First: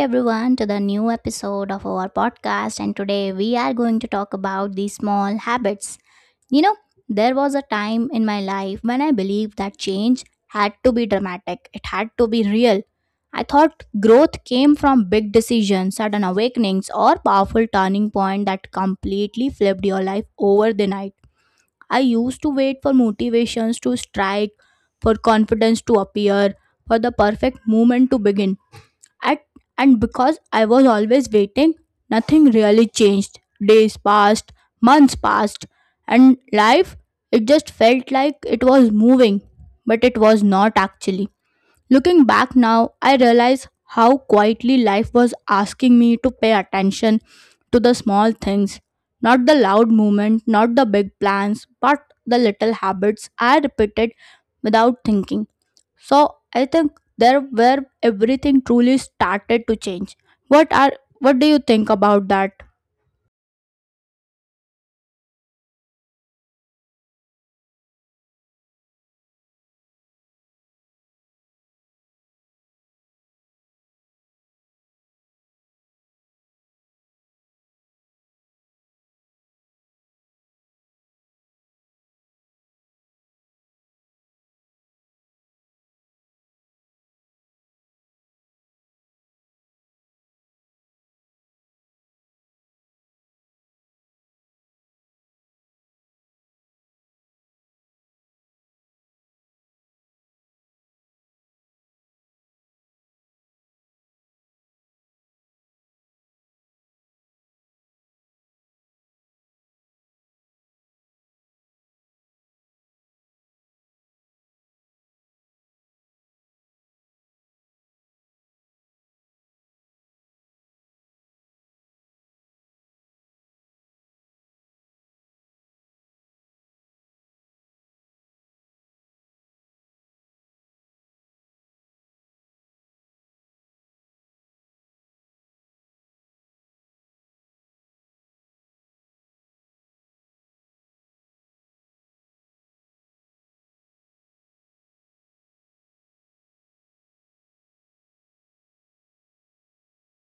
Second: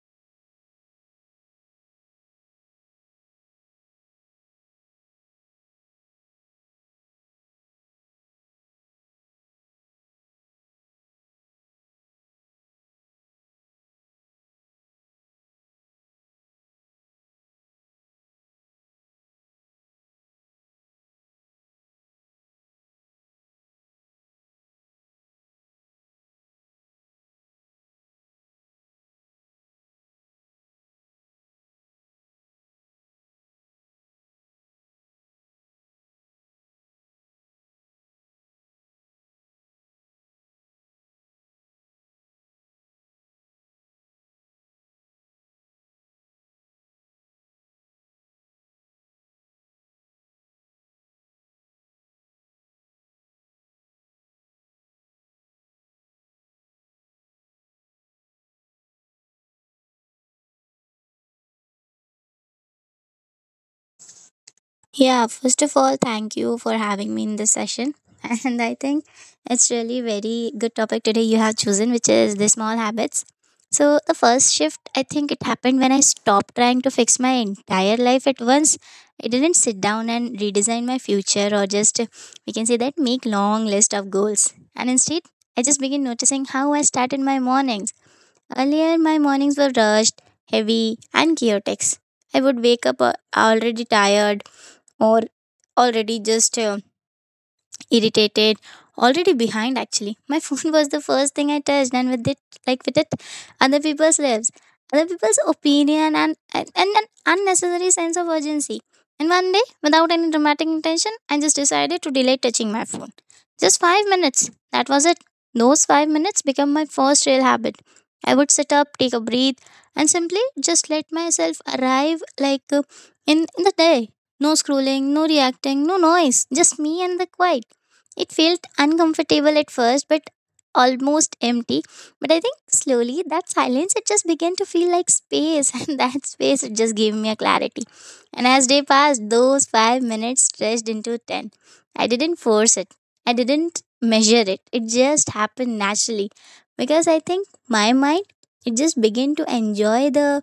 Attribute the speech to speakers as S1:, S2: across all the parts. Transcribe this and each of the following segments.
S1: everyone, to the new episode of our podcast. And today we are going to talk about the small habits. You know, there was a time in my life when I believed that change had to be dramatic, it had to be real. I thought growth came from big decisions, sudden awakenings, or powerful turning point that completely flipped your life over the night. I used to wait for motivations to strike, for confidence to appear, for the perfect moment to begin at, and because I was always waiting, nothing really changed. Days passed, months passed, and life, it just felt like it was moving, but it was not actually. Looking back now, I realize how quietly life was asking me to pay attention to the small things. Not the loud movement, not the big plans, but the little habits I repeated without thinking. So I think there where everything truly started to change. What are what do you think about that?
S2: Yeah, first of all, thank you for having me in this session. And I think it's really very good topic today you have chosen, which is the small habits. So the first shift, I think it happened when I stopped trying to fix my entire life at once. I didn't sit down and redesign my future, or just we can say that make long list of goals. And instead, I just began noticing how I started my mornings. Earlier, my mornings were rushed, heavy, and chaotic. I would wake up already tired, or already just irritated, already behind. Actually, my phone was the first thing I touched, and with it, like with it other people's lives, other people's opinion, and an unnecessary sense of urgency. And one day, without any dramatic intention, I just decided to delay touching my phone, just 5 minutes. That was it. Those 5 minutes became my first real habit. I would sit up, take a breathe, and simply just let myself arrive, like, in the day. No scrolling, no reacting, no noise, just me and the quiet. It felt uncomfortable at first, but almost empty. But I think slowly that silence, it just began to feel like space, and that space, it just gave me a clarity. And as day passed, those 5 minutes stretched into 10. I didn't force it. I didn't measure it. It just happened naturally. Because I think my mind, it just began to enjoy the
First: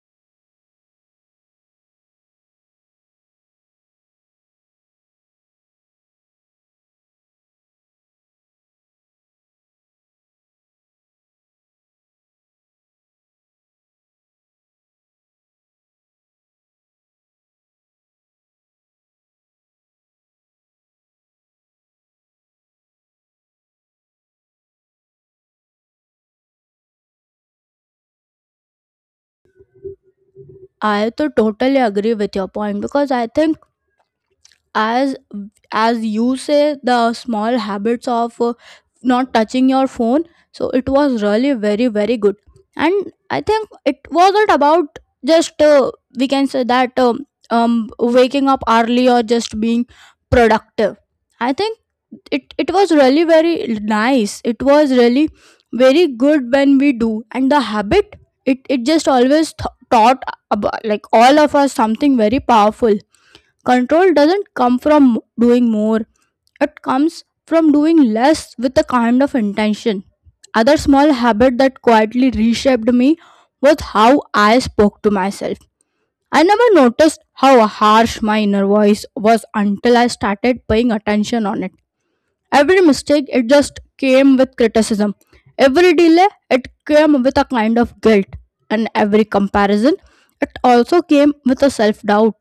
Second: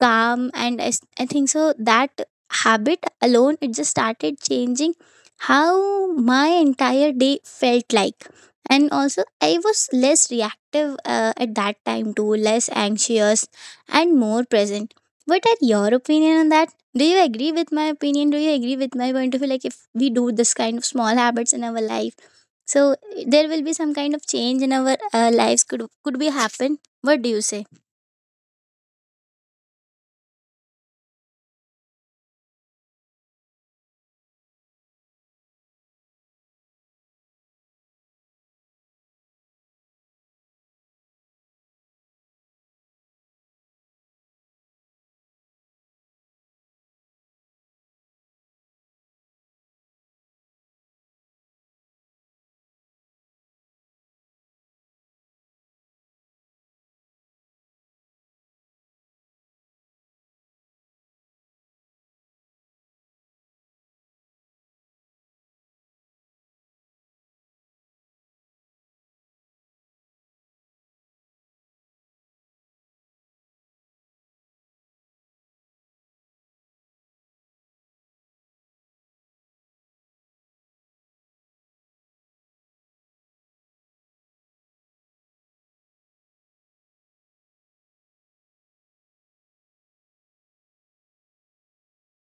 S2: calm, and I think so that habit alone, it just started changing how my entire day felt like. And also, I was less reactive at that time too, less anxious and more present. What are your opinion on that? Do you agree with my opinion? Do you agree with my point of view, like, if we do this kind of small habits in our life, so there will be some kind of change in our lives, could be happen? What do you say?
S1: I to totally agree with your point because I think as as you say the small habits of not touching your phone, so it was really very very good. And I think it wasn't about just we can say that waking up early or just being productive. I think it was really very nice, it was really very good when we do. And the habit, it just always taught about like all of us something very powerful. Control doesn't come from doing more, it comes from doing less with a kind of intention. Other small habit that quietly reshaped me was how I spoke to myself. I never noticed how harsh my inner voice was until I started paying attention on it. Every mistake, it just came with criticism. Every delay, it came with a kind of guilt. And every comparison, it also came with a self doubt.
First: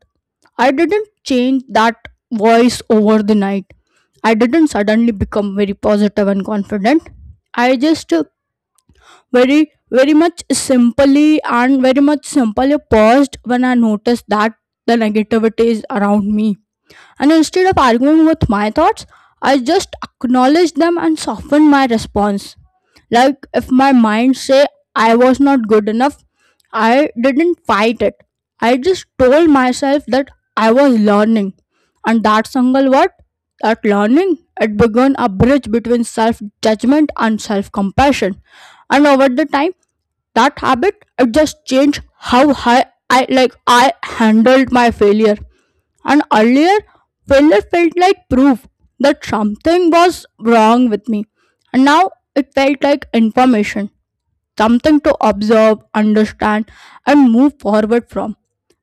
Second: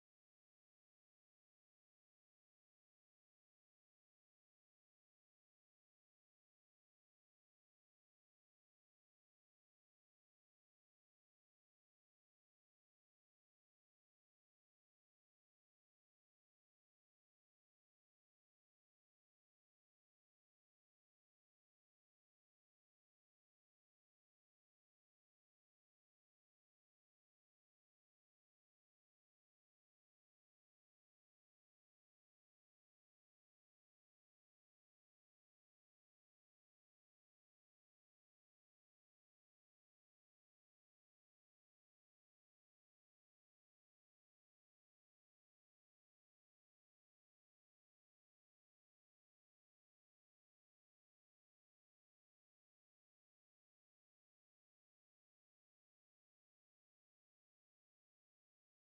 S1: I didn't change that voice over the night. I didn't suddenly become very positive and confident. I just very, very much simply and very much simply paused when I noticed that the negativity is around me. And instead of arguing with my thoughts, I just acknowledged them and softened my response. Like if my mind say I was not good enough, I didn't fight it. I just told myself that I was learning. And that single word, that learning, it began a bridge between self judgment and self compassion. And over the time, that habit it just changed how high I handled my failure. And earlier, failure felt like proof that something was wrong with me, and now it felt like information, something to observe, understand, and move forward from.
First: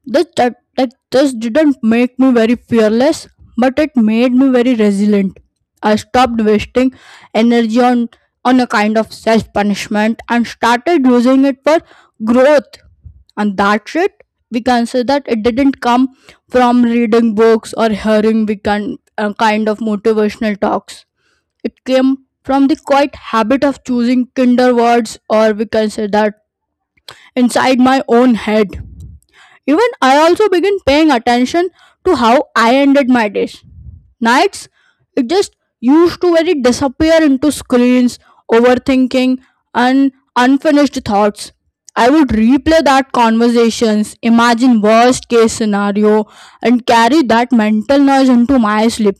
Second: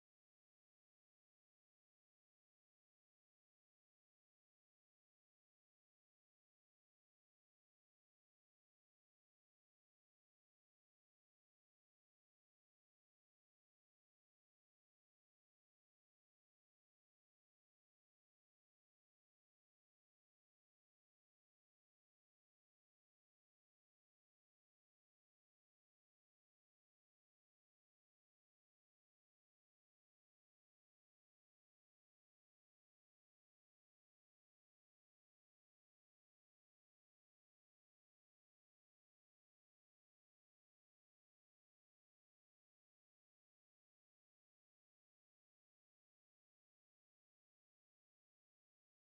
S1: This that, like this didn't make me very fearless, but it made me very resilient. I stopped wasting energy on a kind of self punishment and started using it for growth. And that's it. We can say that it didn't come from reading books or hearing, we can kind of motivational talks. It came from the quiet habit of choosing kinder words, or we can say that inside my own head. Even I also began paying attention to how I ended my days. Nights, it just used to very disappear into screens, overthinking, and unfinished thoughts. I would replay that conversations, imagine worst case scenario, and carry that mental noise into my sleep.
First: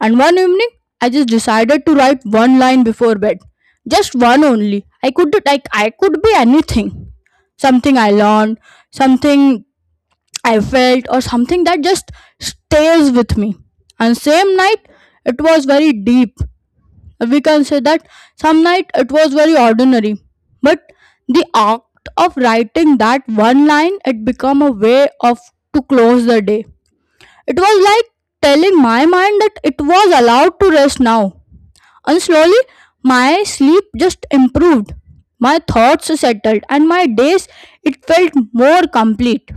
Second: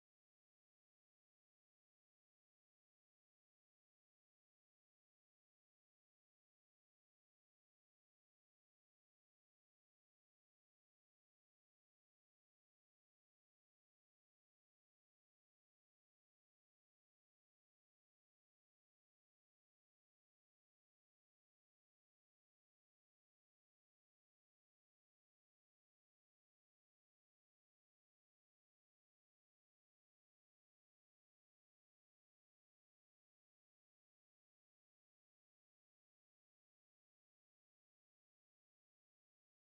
S1: And one evening, I just decided to write one line before bed. Just one only. I could like I could be anything, something I learned, something I felt, or something that just stays with me. And same night, it was very deep. We can say that some night it was very ordinary, but the act of writing that one line, it became a way of to close the day. It was like telling my mind that it was allowed to rest now. And slowly, my sleep just improved. My thoughts settled, and my days it felt more complete.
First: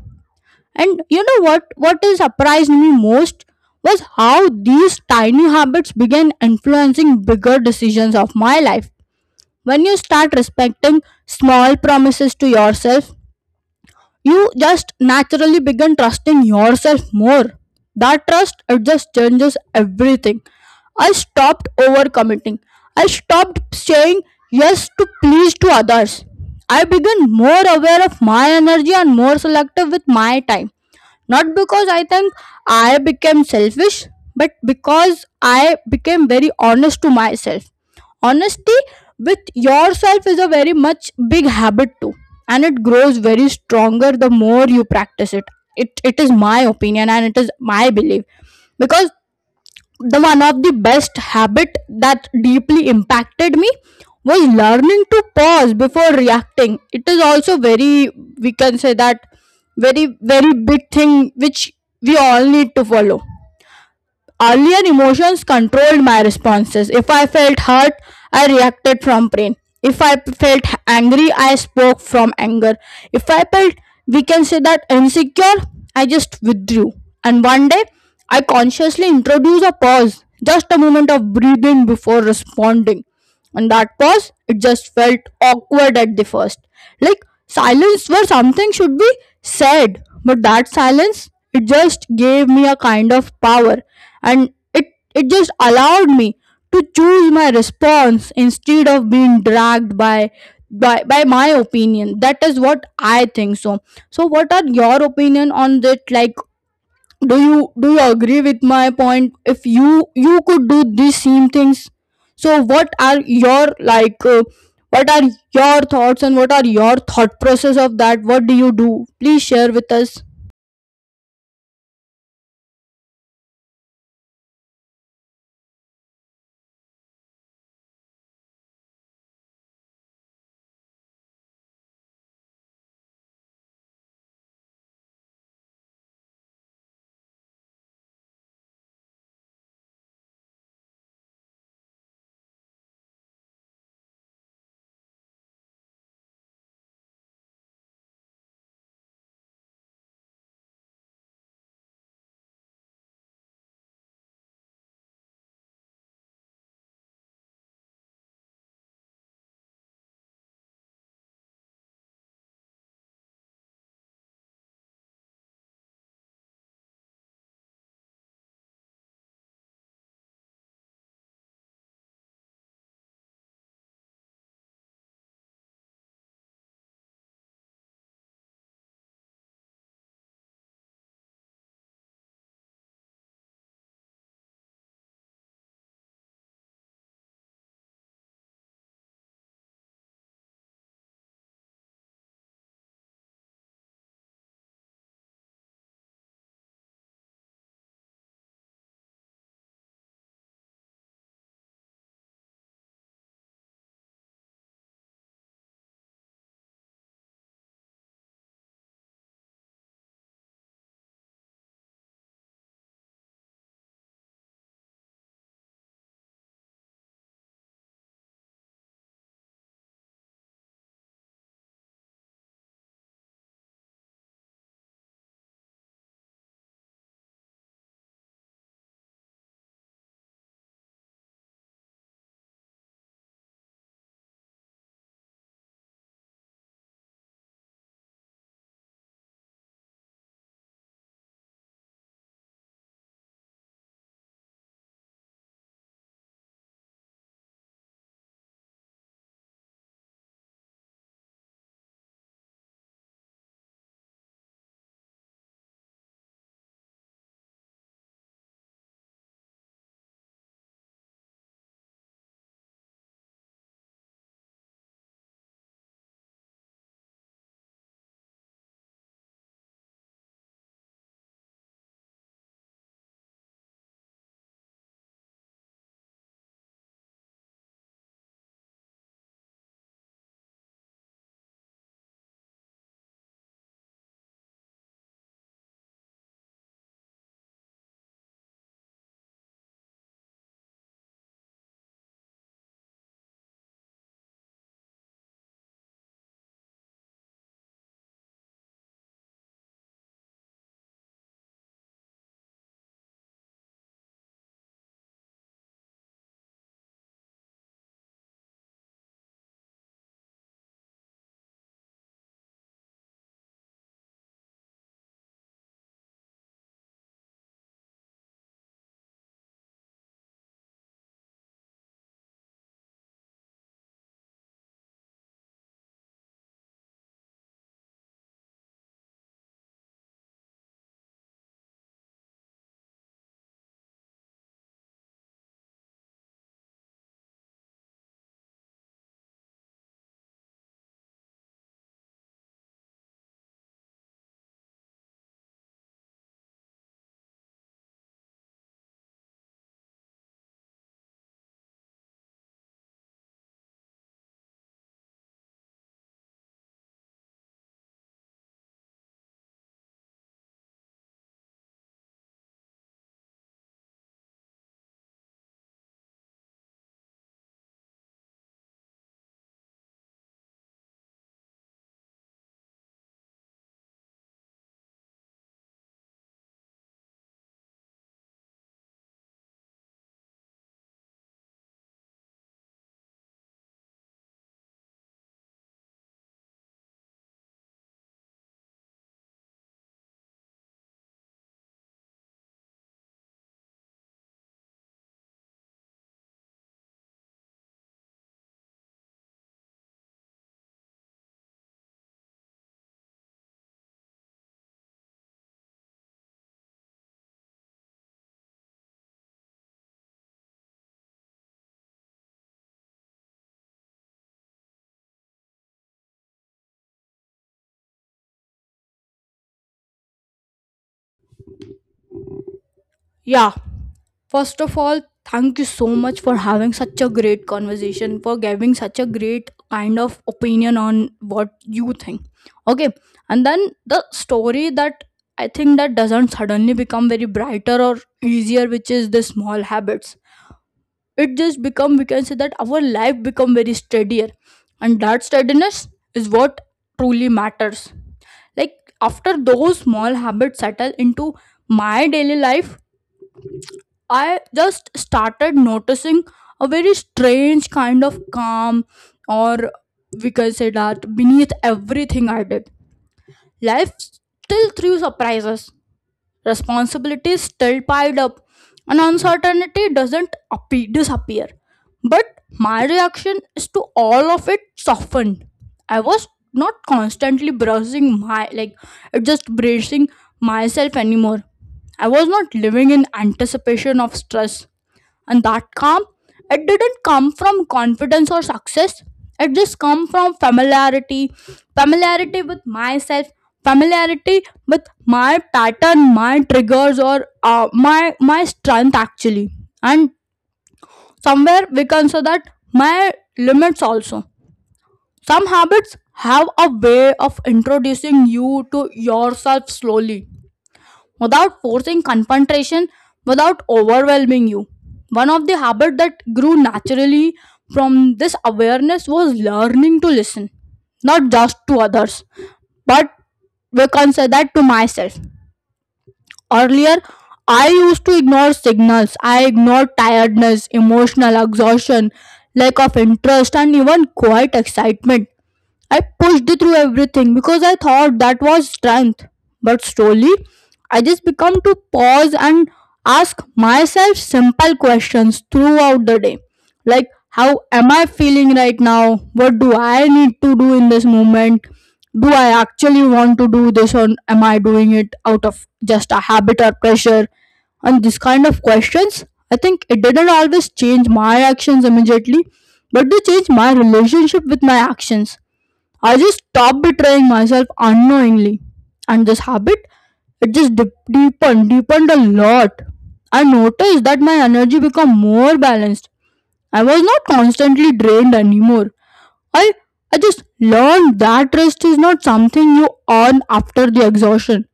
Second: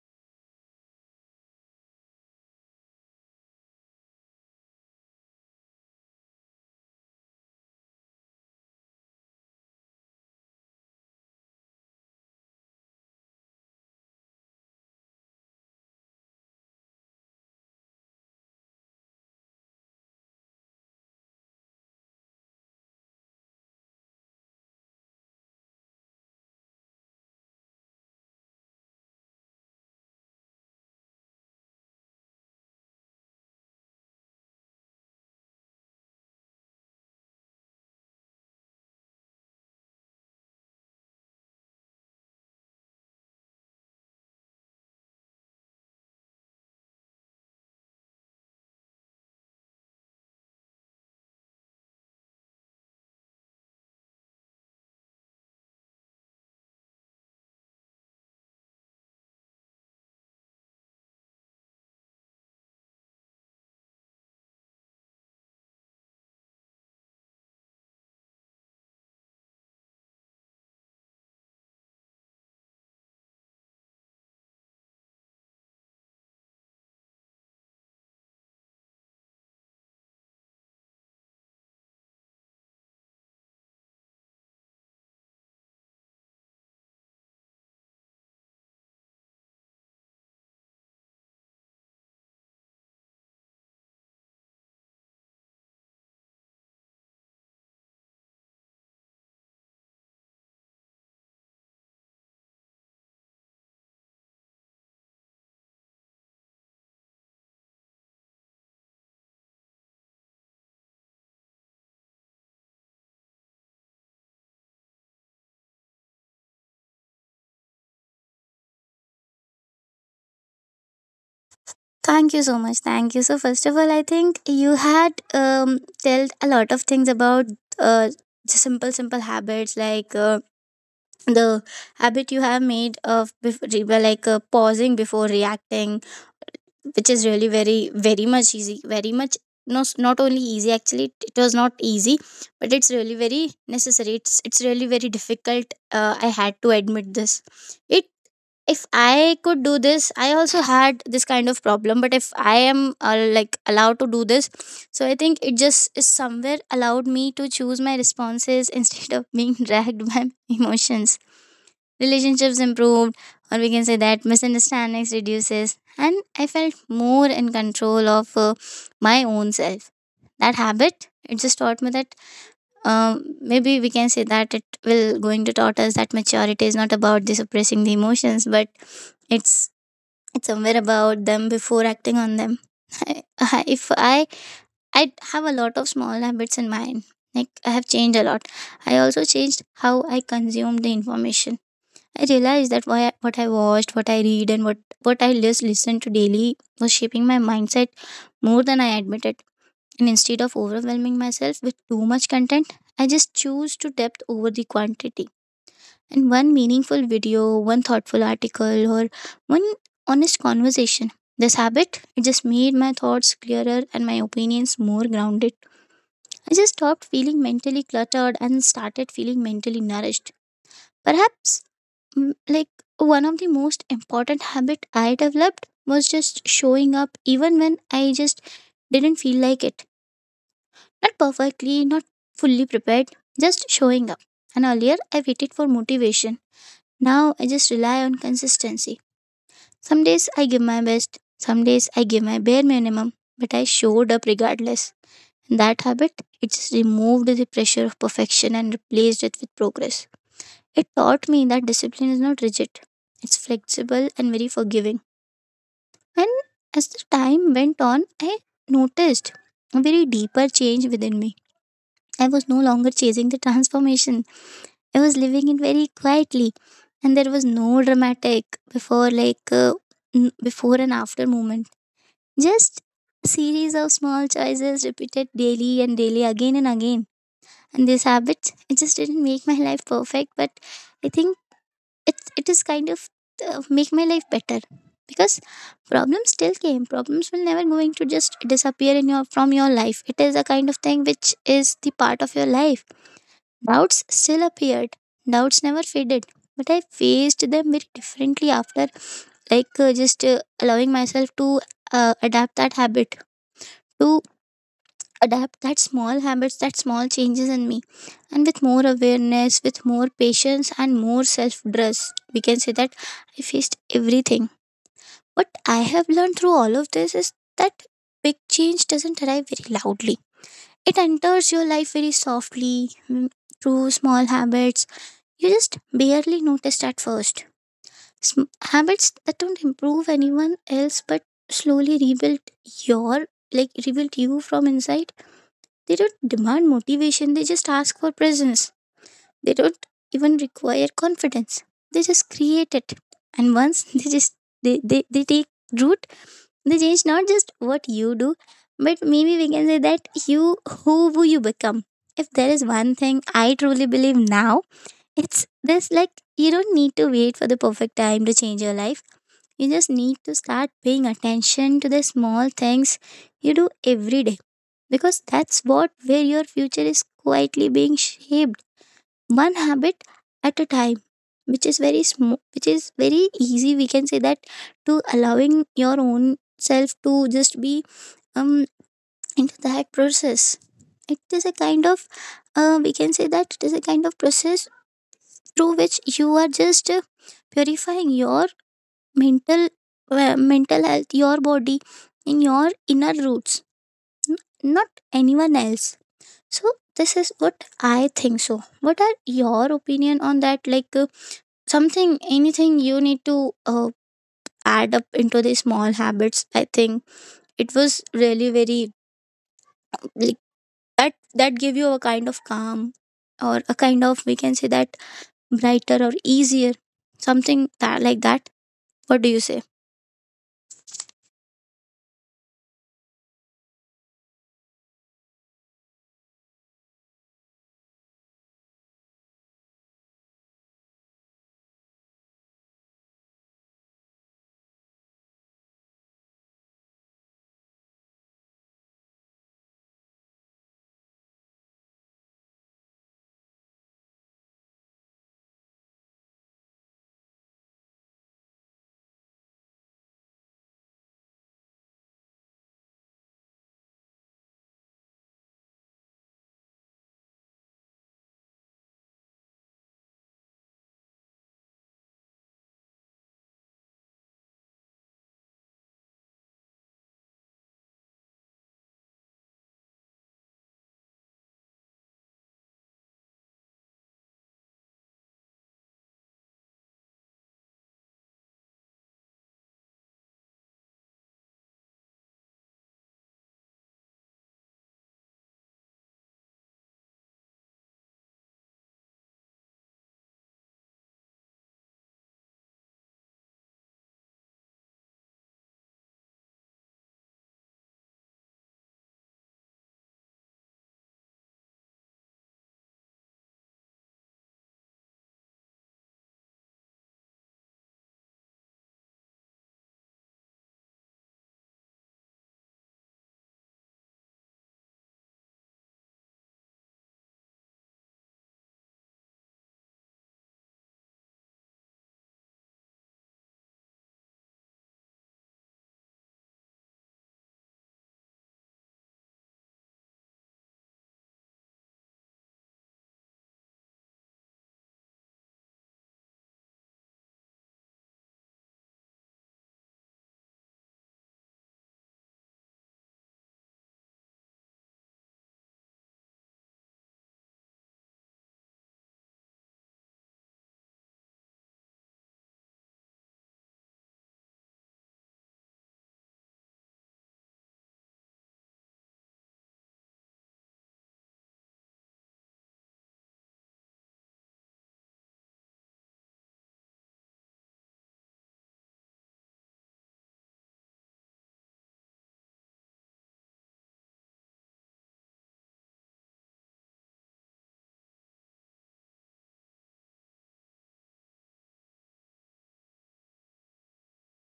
S1: And you know what? What has surprised me most was how these tiny habits began influencing bigger decisions of my life. When you start respecting small promises to yourself, you just naturally begin trusting yourself more. That trust, it just changes everything. I stopped overcommitting. I stopped saying yes to please to others. I began more aware of my energy and more selective with my time. Not because I think I became selfish, but because I became very honest to myself. Honesty with yourself is a very much big habit too, and it grows very stronger the more you practice it. It is my opinion and it is my belief, because the one of the best habit that deeply impacted me was learning to pause before reacting. It is also very, we can say that very very big thing which we all need to follow. Earlier emotions controlled my responses. If I felt hurt, I reacted from pain. If I felt angry, I spoke from anger. If I felt, we can say that insecure, I just withdrew. And one day, I consciously introduced a pause, just a moment of breathing before responding. And that pause, it just felt awkward at the first. Like silence where something should be said, but that silence, it just gave me a kind of power. And it just allowed me to choose my response instead of being dragged by my opinion. That is what I think. So so what are your opinion on that, like, do you agree with my point? If you could do these same things, so what are your like what are your thoughts, and what are your thought process of that? What do you do? Please share with us.
S2: Thank you so much. Thank you. So first of all, I think you had told a lot of things about uh the simple habits, like, the habit you have made of before, like, pausing before reacting, which is really very very much easy, very much. No s- not only easy, actually. It was not easy, but it's really very necessary. It's really very difficult. I had to admit this. It If I could do this, I also had this kind of problem. But if I am, like, allowed to do this, so I think it just is somewhere allowed me to choose my responses instead of being dragged by emotions. Relationships improved, or we can say that misunderstandings reduces, and I felt more in control of my own self. That habit, it just taught me that, maybe we can say that it will going to taught us that maturity is not about the suppressing the emotions, but it's somewhere about them before acting on them. If I have a lot of small habits in mind, like, I have changed a lot. I also changed how I consume the information. I realized that why, what I watched, what I read, and what I just listened to daily was shaping my mindset more than I admitted. And instead of overwhelming myself with too much content, I just choose to depth over the quantity. And one meaningful video, one thoughtful article, or one honest conversation. This habit, it just made my thoughts clearer and my opinions more grounded. I just stopped feeling mentally cluttered and started feeling mentally nourished. Perhaps, like, one of the most important habit I developed was just showing up even when I just didn't feel like it, not perfectly, not fully prepared, just showing up. And earlier, I waited for motivation. Now I just rely on consistency. Some days I give my best, some days I give my bare minimum, but I showed up regardless. And that habit, it just removed the pressure of perfection and replaced it with progress. It taught me that discipline is not rigid, it's flexible and very forgiving. And as the time went on, I noticed a very deeper change within me. I was no longer chasing the transformation, I was living it very quietly. And there was no dramatic before, like, before and after moment. Just a series of small choices repeated daily and daily again and again. And these habits, it just didn't make my life perfect, but I think it is kind of, make my life better. Because problems still came, problems will never going to just disappear in your from your life. It is a kind of thing which is the part of your life. Doubts still appeared, doubts never faded, but I faced them very differently after, like, just, allowing myself to, adapt that habit, to adapt that small habits, that small changes in me. And with more awareness, with more patience, and more self trust, we can say that I faced everything. What I have learned through all of this is that big change doesn't arrive very loudly, it enters your life very softly, through small habits. You just barely noticed at first. Habits that don't improve anyone else, but slowly rebuild your, rebuild you from inside. They don't demand motivation, they just ask for presence. They don't even require confidence. They just create it. And once they take root, they change not just what you do, but maybe we can say that you who will you become. If there is one thing I truly believe now, it's this, like, you don't need to wait for the perfect time to change your life. You just need to start paying attention to the small things you do every day, because that's what where your future is quietly being shaped, one habit at a time, which is very small, which is very easy, we can say that, to allowing your own self to just be, um into that process. It is a kind of, we can say that it is a kind of process through which you are just, purifying your mental, well, mental health, your body, in your inner roots, n- not anyone else. So this is what I think. So what are your opinion on that, like, something, anything you need to, add up into these small habits? I think it was really very, like, that gave you a kind of calm, or a kind of, we can say that, brighter or easier, something that like that. What do you say?
S1: Yeah, first of all, thank you so much for having such a great conversation, for giving such a great kind of opinion on what you think. Okay. And then the story that I think that doesn't suddenly become very brighter or easier, which is the small habits, it just become, we can say that, our life become very steadier. And that steadiness is what truly matters. Like, after those small habits settle into my daily life, I just started noticing a very strange kind of calm, or we can say that, beneath everything I did, life still threw surprises, responsibilities still piled up, and uncertainty doesn't disappear. But my reaction is to all of it softened. I was not constantly brushing my like, just bracing myself anymore. I was not living in anticipation of stress. And that calm, it didn't come from confidence or success, it just come from familiarity. Familiarity with myself, familiarity with my pattern, my triggers, or my strength actually. And somewhere, we can say that, my limits also. Some habits have a way of introducing you to yourself slowly, without forcing confrontation, without overwhelming you. One of the habits that grew naturally from this awareness was learning to listen, not just to others, but we can say that to myself. Earlier, I used to ignore signals. I ignored tiredness, emotional exhaustion, lack of interest, and even quiet excitement. I pushed through everything because I thought that was strength. But slowly, I just become to pause and ask myself simple questions throughout the day. Like, how am I feeling right now? What do I need to do in this moment? Do I actually want to do this, or am I doing it out of just a habit or pressure? And this kind of questions, I think it didn't always change my actions immediately, but they changed my relationship with my actions. I just stopped betraying myself unknowingly. And this habit, it just deepened, deepened a lot. I noticed that my energy become more balanced. I was not constantly drained anymore. I I just learned that rest is not something you earn after the exhaustion,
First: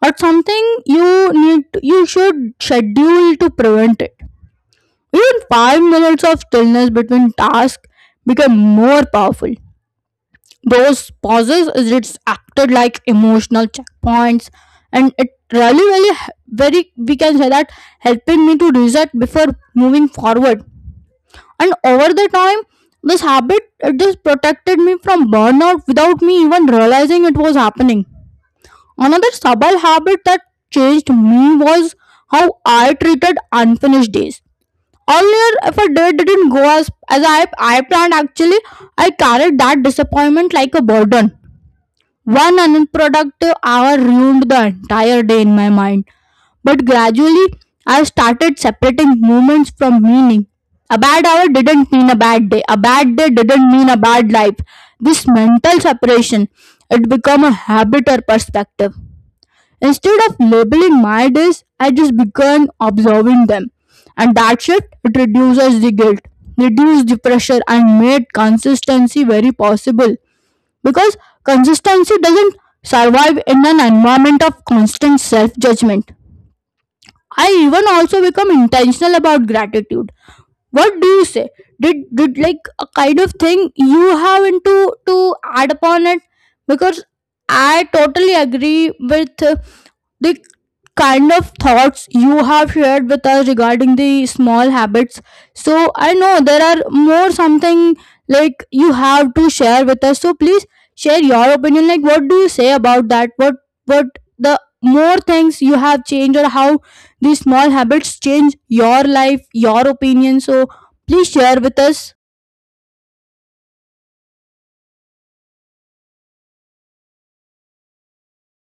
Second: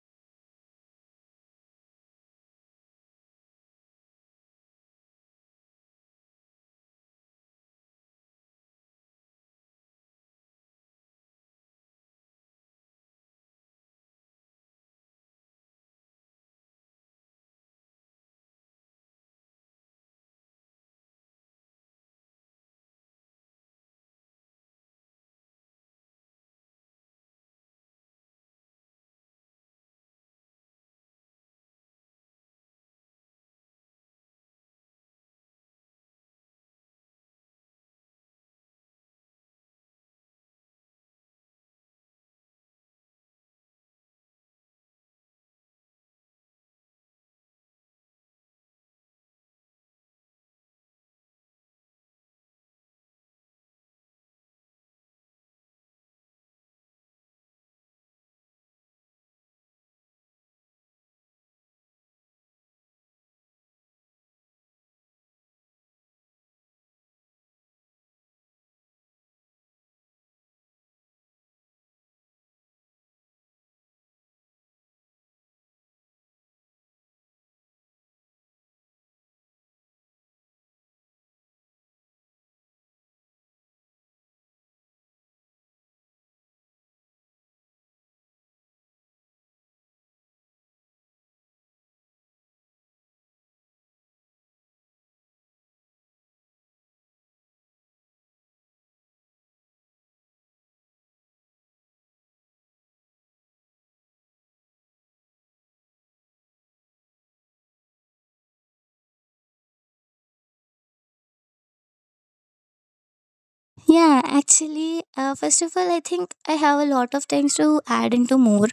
S1: but something you you should schedule to prevent it. Even 5 minutes of stillness between tasks became more powerful. Those pauses is it's acted like emotional checkpoints, and it really really very, we can say that, helping me to reset before moving forward. And over the time, this habit it just protected me from burnout without me even realizing it was happening. Another subtle habit that changed me was how I treated unfinished days. Earlier, if a day didn't go as I planned actually, I carried that disappointment like a burden. One unproductive hour ruined the entire day in my mind. But gradually, I started separating moments from meaning. A bad hour didn't mean a bad day. A bad day didn't mean a bad life. This mental separation, it became a habit or perspective. Instead of labeling my days, I just began observing them. And that shift, it reduces the guilt, reduced the pressure, and made consistency very possible, because consistency doesn't survive in an environment of constant self judgment. I even also become intentional about gratitude. What do you say? Did like a kind of thing you have into to add upon it? Because I totally agree with the kind of thoughts you have shared with us regarding the small habits. So I know there are more something like you have to share with us. So please share your opinion. Like what do you say about that? What the more things you have changed or how these small habits change your life, your opinion. So please share with us.
S2: Yeah, actually, first of all, I think I have a lot of things to add into more.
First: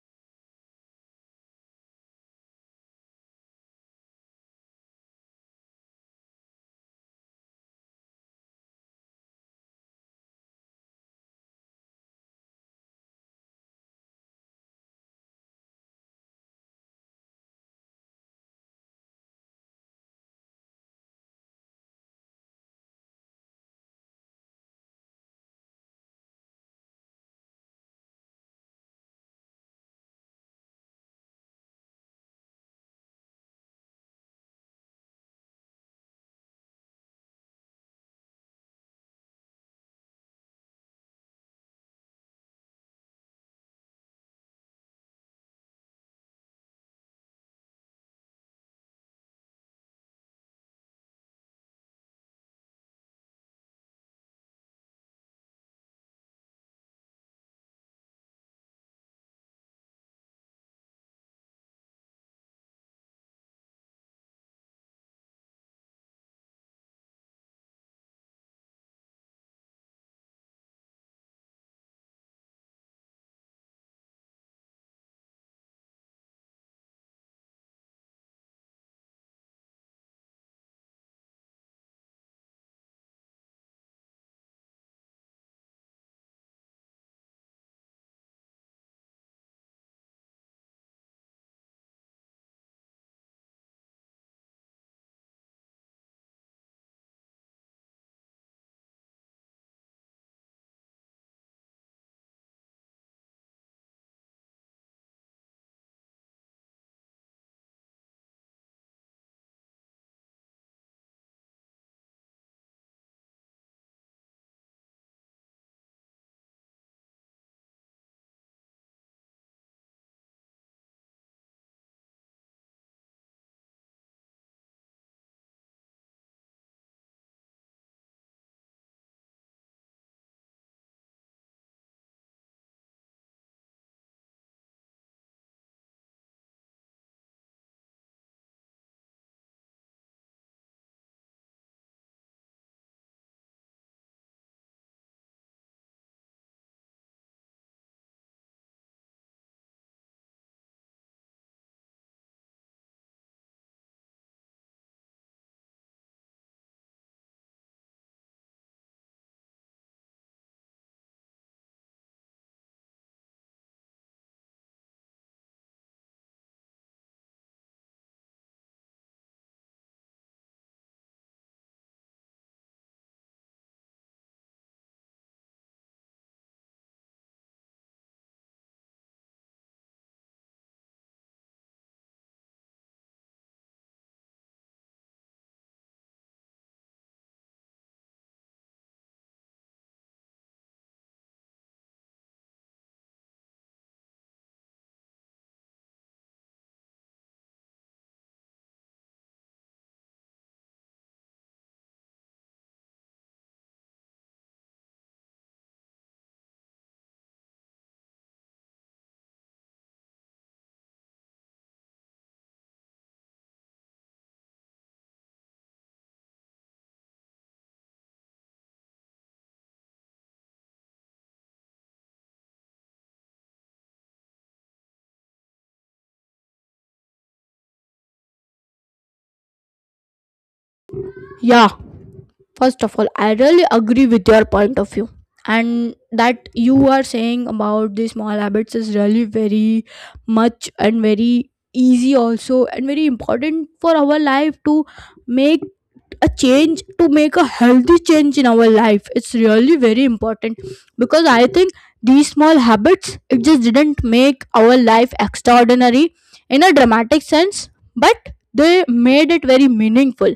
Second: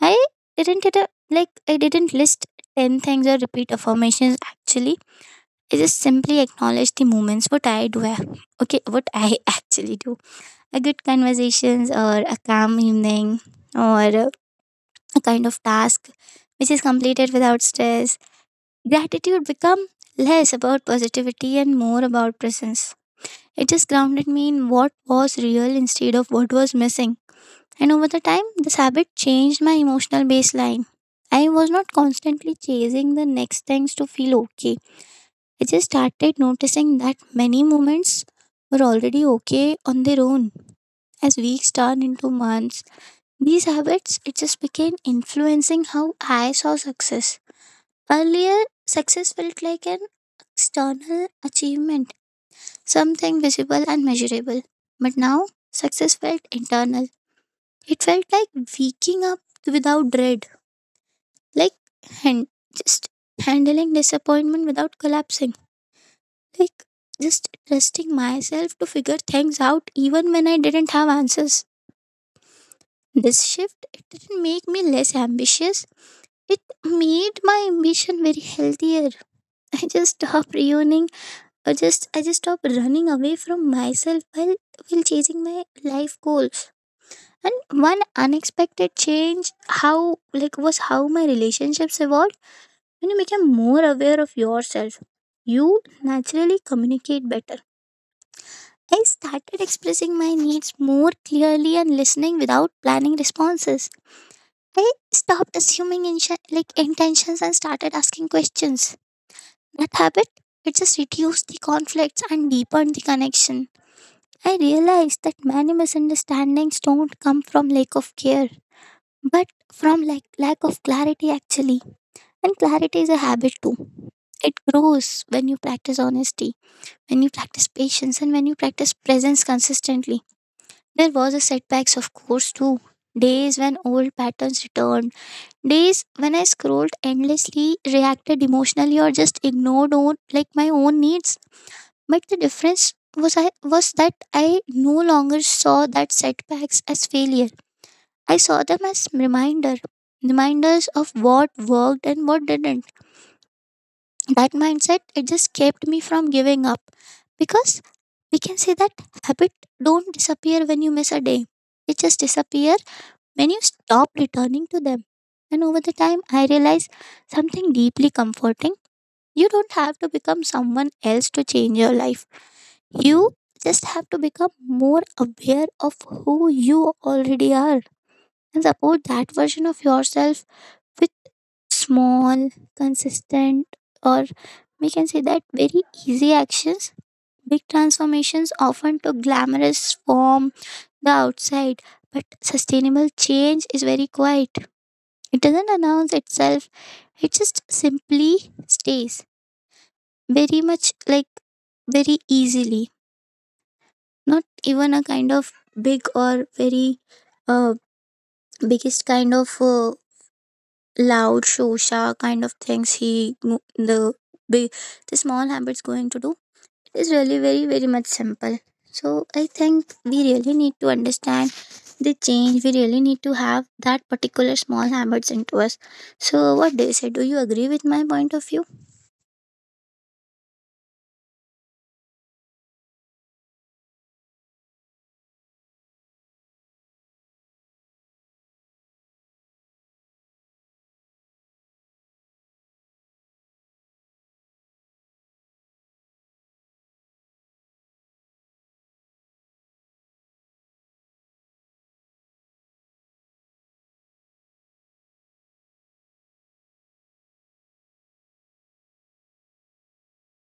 S2: I didn't like, I didn't list 10 things or repeat affirmations. Actually, I just simply acknowledge the moments what I do. Okay, what I actually do. A good conversations, or a calm evening, or a kind of task which is completed without stress. Gratitude become less about positivity and more about presence. It just grounded me in what was real instead of what was missing. And over the time, this habit changed my emotional baseline. I was not constantly chasing the next things to feel okay. I just started noticing that many moments were already okay on their own. As weeks turned into months, these habits, it just began influencing how I saw success. Earlier, success felt like an external achievement, something visible and measurable. But now, success felt internal. It felt like waking up without dread, like, hand, just handling disappointment without collapsing, like, just trusting myself to figure things out even when I didn't have answers. This shift, it didn't make me less ambitious. It made my ambition very healthier. I just stopped running, or just I just stopped running away from myself while chasing my life goals. And one unexpected change, how like was how my relationships evolved. When you become more aware of yourself, you naturally communicate better. I started expressing my needs more clearly and listening without planning responses. I stopped assuming like intentions and started asking questions. That habit, it just reduced the conflicts and deepened the connection. I realized that many misunderstandings don't come from lack of care. But from lack of clarity actually. And clarity is a habit too. It grows when you practice honesty, when you practice patience, and when you practice presence consistently. There was a setbacks of course too, days when old patterns returned, days when I scrolled endlessly, reacted emotionally, or just ignored own, my own needs. But the difference was I no longer saw that setbacks as failure. I saw them as reminder, reminders of what worked and what didn't. That mindset it just kept me from giving up, because we can say that habit don't disappear when you miss a day. It just disappear when you stop returning to them. And over the time I realized something deeply comforting. You don't have to become someone else to change your life. You just have to become more aware of who you already are and support that version of yourself, small, consistent, or we can say that very easy actions. Big transformations often took glamorous form the outside, but sustainable change is very quiet. It doesn't announce itself, it just simply stays, very much like very easily. Not even a kind of big or very uh, biggest kind of loud shosha kind of things he mo- the big, the small habits going to do, it is really very much simple. So I think we really need to understand the change, we really need to have that particular small habits into us. So what do you say, do you agree with my point of view?
S1: Yeah, first of all, I really agree with your point of view, and that you are saying about the small habits is really very much and very easy also and very important for our life to make a change, to make a healthy change in our life. It's really very important because I think these small habits, it just didn't make our life extraordinary in a dramatic sense, but they made it very meaningful.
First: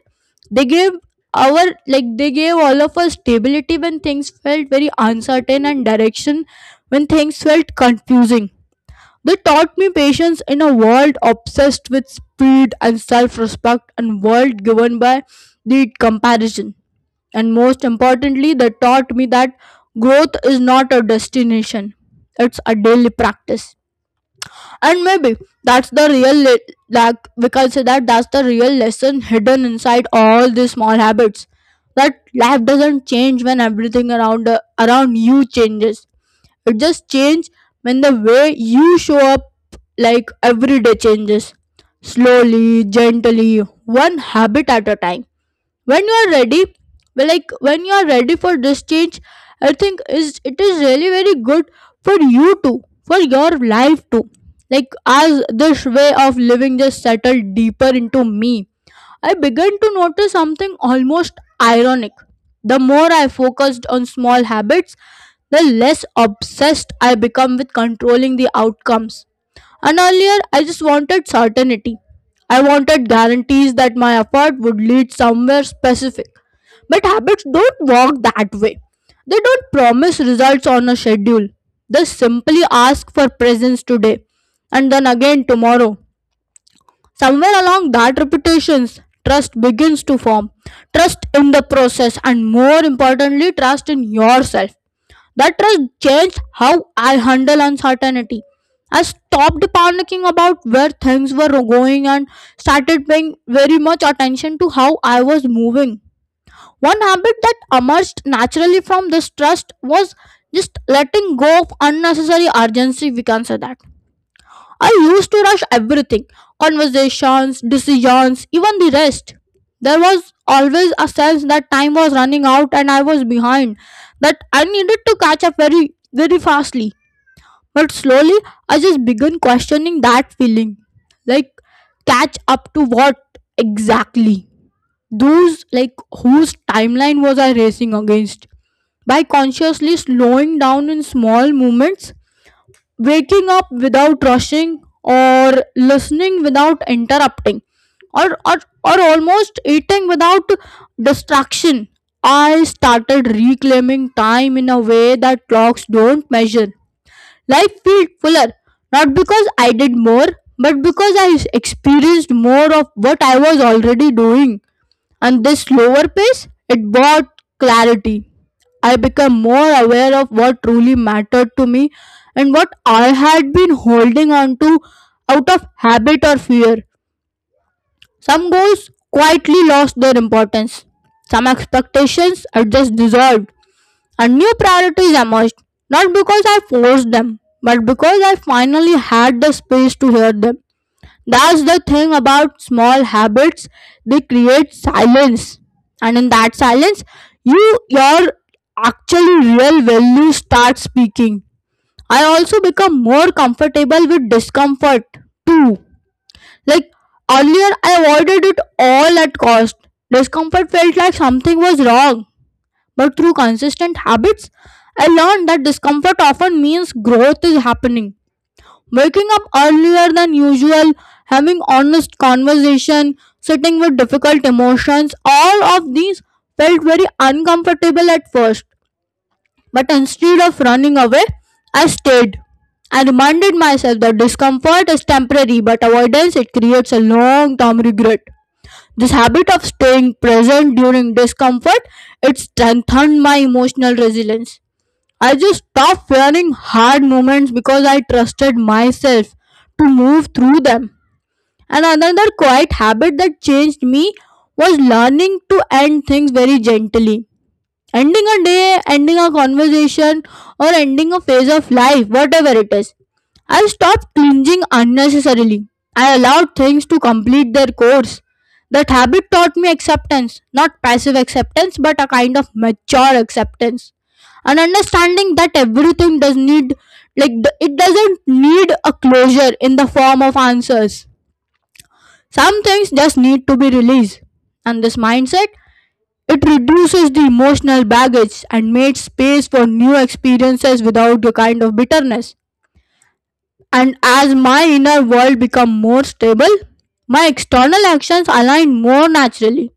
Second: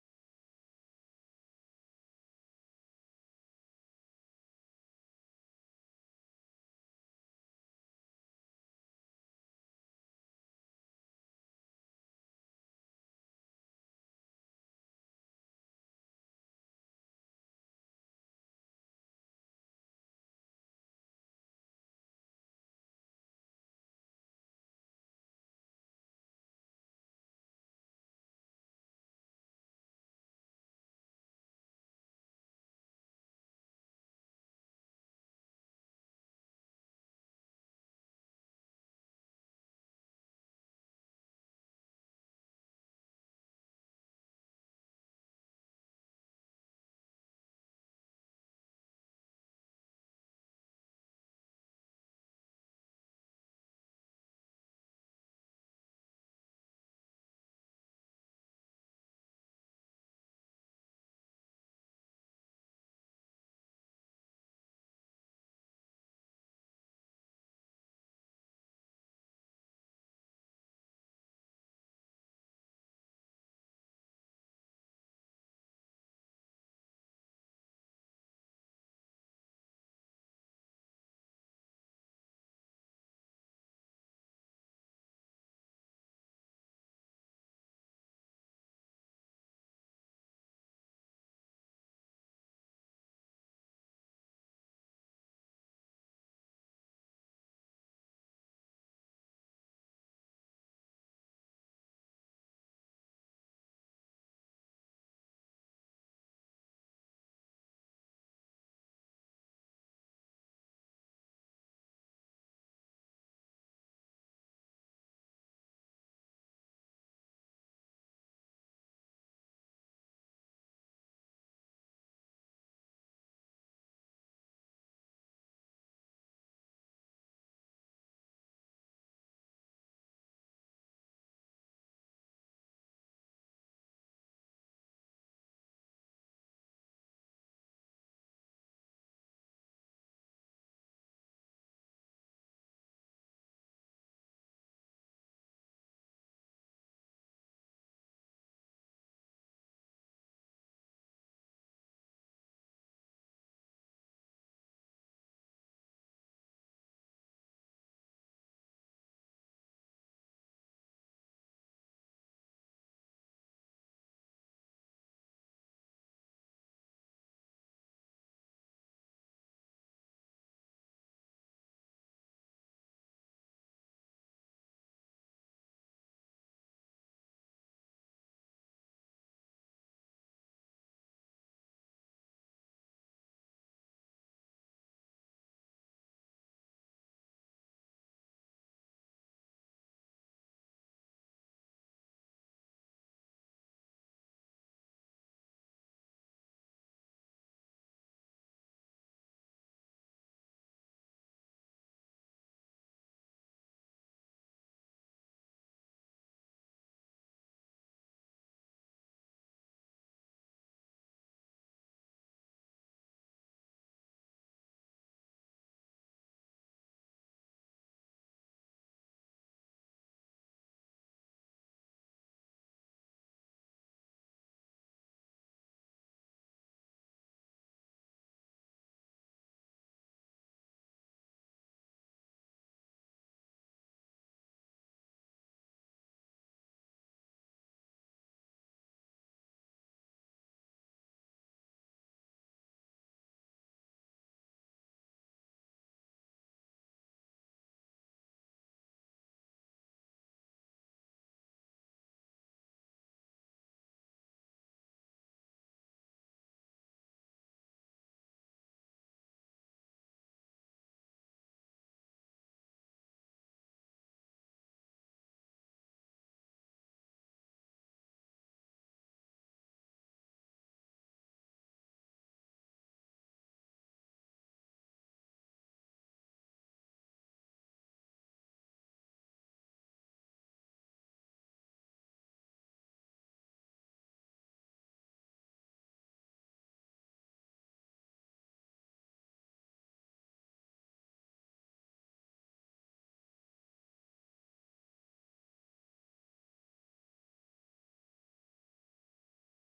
S1: They gave our like they gave all of us stability when things felt very uncertain, and direction when things felt confusing. They taught me patience in a world obsessed with speed, and self-respect and world governed by the comparison. And most importantly, they taught me that growth is not a destination. It's a daily practice, and maybe that's the real le- like we can say that that's the real lesson hidden inside all these small habits, that life doesn't change when everything around you changes. It just changes when the way you show up, like every day, changes slowly, gently, one habit at a time, when you are ready. Well, like when you are ready for this change, I think is it is really very good for you too, for your life too. Like as this way of living just settled deeper into me, I began to notice something almost ironic. The more I focused on small habits, the less obsessed I become with controlling the outcomes. And earlier, I just wanted certainty. I wanted guarantees that my effort would lead somewhere specific. But habits don't work that way. They don't promise results on a schedule. They simply ask for presence today, and then again tomorrow. Somewhere along that repetitions, trust begins to form. Trust in the process, and more importantly, trust in yourself. That trust changed how I handle uncertainty. I stopped panicking about where things were going and started paying very much attention to how I was moving. One habit that emerged naturally from this trust was just letting go of unnecessary urgency, we can say that. I used to rush everything: conversations, decisions, even the rest. There was always a sense that time was running out and I was behind, that I needed to catch up very, very fastly. But slowly, I just began questioning that feeling. Like, catch up to what exactly? Those, like, whose timeline was I racing against? By consciously slowing down in small moments, waking up without rushing, or listening without interrupting, or, or, or almost eating without distraction. I started reclaiming time in a way that clocks don't measure. Life felt fuller, not because I did more, but because I experienced more of what I was already doing. And this slower pace, it brought clarity. I became more aware of what truly mattered to me, and what I had been holding on to out of habit or fear. Some goals quietly lost their importance, some expectations are just dissolved, and new priorities emerged, not because I forced them, but because I finally had the space to hear them. That's the thing about small habits, they create silence. And in that silence, you your actually real value start speaking. I also become more comfortable with discomfort too. Like earlier I avoided it all at cost. Discomfort felt like something was wrong. But through consistent habits, I learned that discomfort often means growth is happening. Waking up earlier than usual, having honest conversation, sitting with difficult emotions, all of these felt very uncomfortable at first. But instead of running away, I stayed. I reminded myself that discomfort is temporary, but avoidance it creates a long-term regret. This habit of staying present during discomfort, it strengthened my emotional resilience. I just stopped fearing hard moments because I trusted myself to move through them. And another quiet habit that changed me was learning to end things very gently: ending a day, ending a conversation, or ending a phase of life, whatever it is. I stopped clinging unnecessarily. I allowed things to complete their course. That habit taught me acceptance, not passive acceptance, but a kind of mature acceptance. And understanding that everything does need, it doesn't need a closure in the form of answers. Some things just need to be released. And this mindset, it reduces the emotional baggage and made space for new experiences without a kind of bitterness. And as my inner world become more stable, my external actions align more naturally.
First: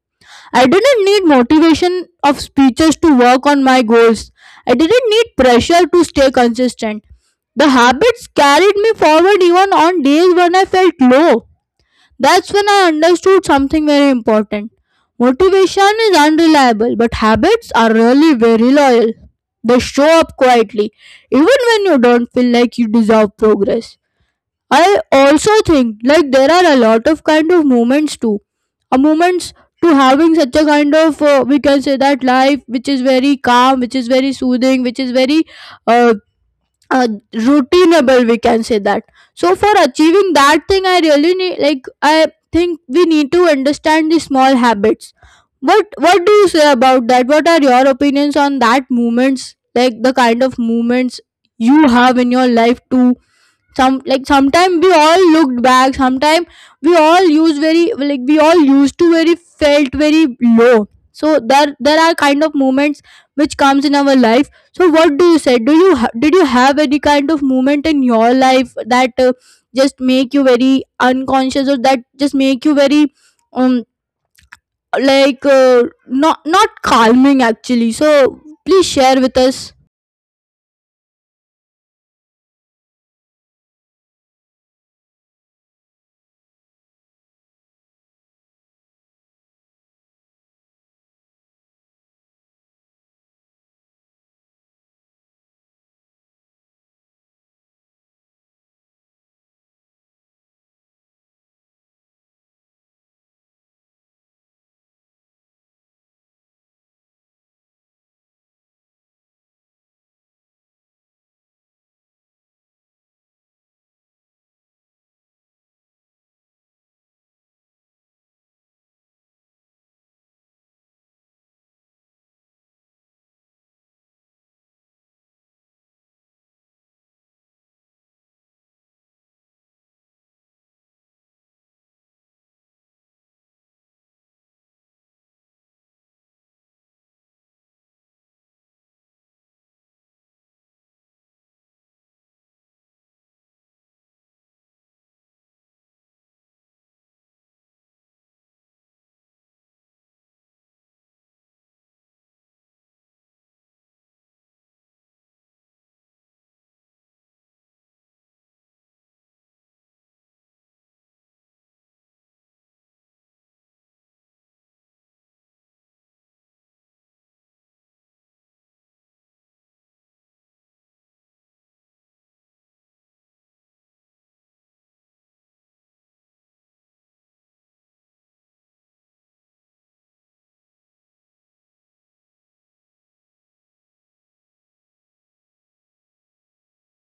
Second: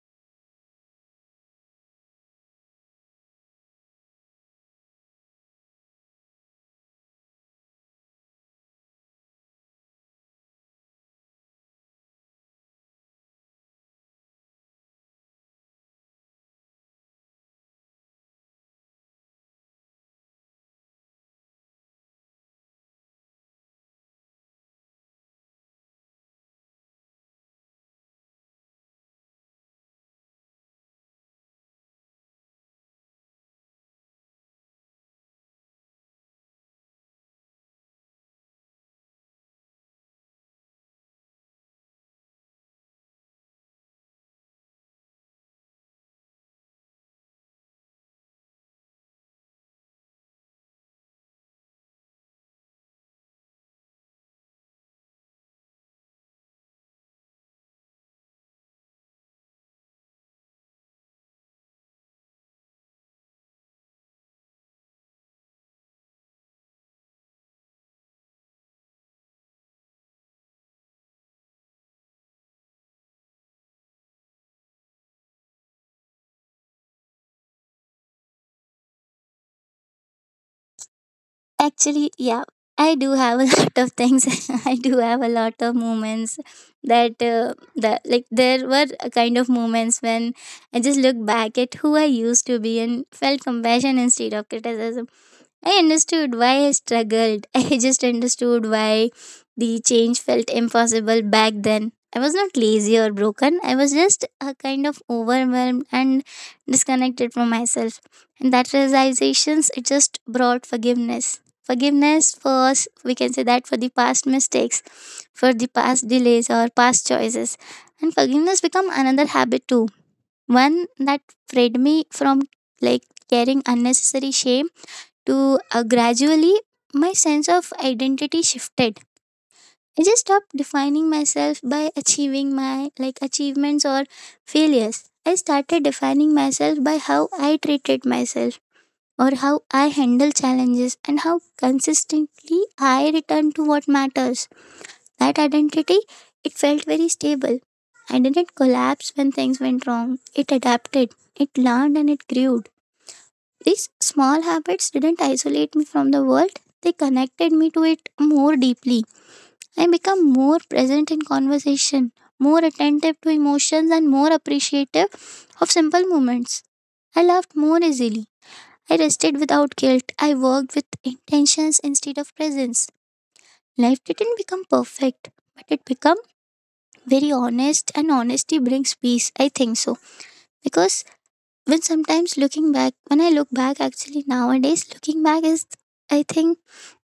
S1: I didn't need motivation of speeches to work on my goals. I didn't need pressure to stay consistent. The habits carried me forward even on days when I felt low. That's when I understood something very important. Motivation is unreliable, but habits are really very loyal. They show up quietly, even when you don't feel like you deserve progress. I also think like there are a lot of kind of moments too. A moments to having such a kind of we can say that life, which is very calm, which is very soothing, which is very uh, uh, routineable, we can say that. So for achieving that thing, I really need, like, I think we need to understand the small habits. What do you say about that? What are your opinions on that movements? Like the kind of movements you have in your life to some, like sometimes we all looked back. Sometimes we all use very, like we all used to very felt very low. So there are kind of moments which comes in our life. So what do you say? Did you have any kind of moment in your life that just make you very unconscious, or that just make you very um like uh, not calming actually? So please share with us.
S2: Actually, yeah, I do have a lot of things. I do have a lot of moments that, there were a kind of moments when I just look back at who I used to be and felt compassion instead of criticism. I understood why I struggled. I just understood why the change felt impossible back then. I was not lazy or broken. I was just a kind of overwhelmed and disconnected from myself. And that realizations it just brought forgiveness. Forgiveness for we can say that for the past mistakes, for the past delays or past choices. And forgiveness become another habit too. One that freed me from like carrying unnecessary shame. To gradually my sense of identity shifted. I just stopped defining myself by achieving my like achievements or failures. I started defining myself by how I treated myself, or how I handle challenges, and how consistently I return to what matters. That identity, it felt very stable. I didn't collapse when things went wrong, it adapted, it learned, and it grew. These small habits didn't isolate me from the world, they connected me to it more deeply. I became more present in conversation, more attentive to emotions, and more appreciative of simple moments. I laughed more easily. I rested without guilt. I worked with intentions instead of presence. Life didn't become perfect, but it became very honest, and honesty brings peace, I think so. Because when I look back, actually nowadays, looking back is, I think,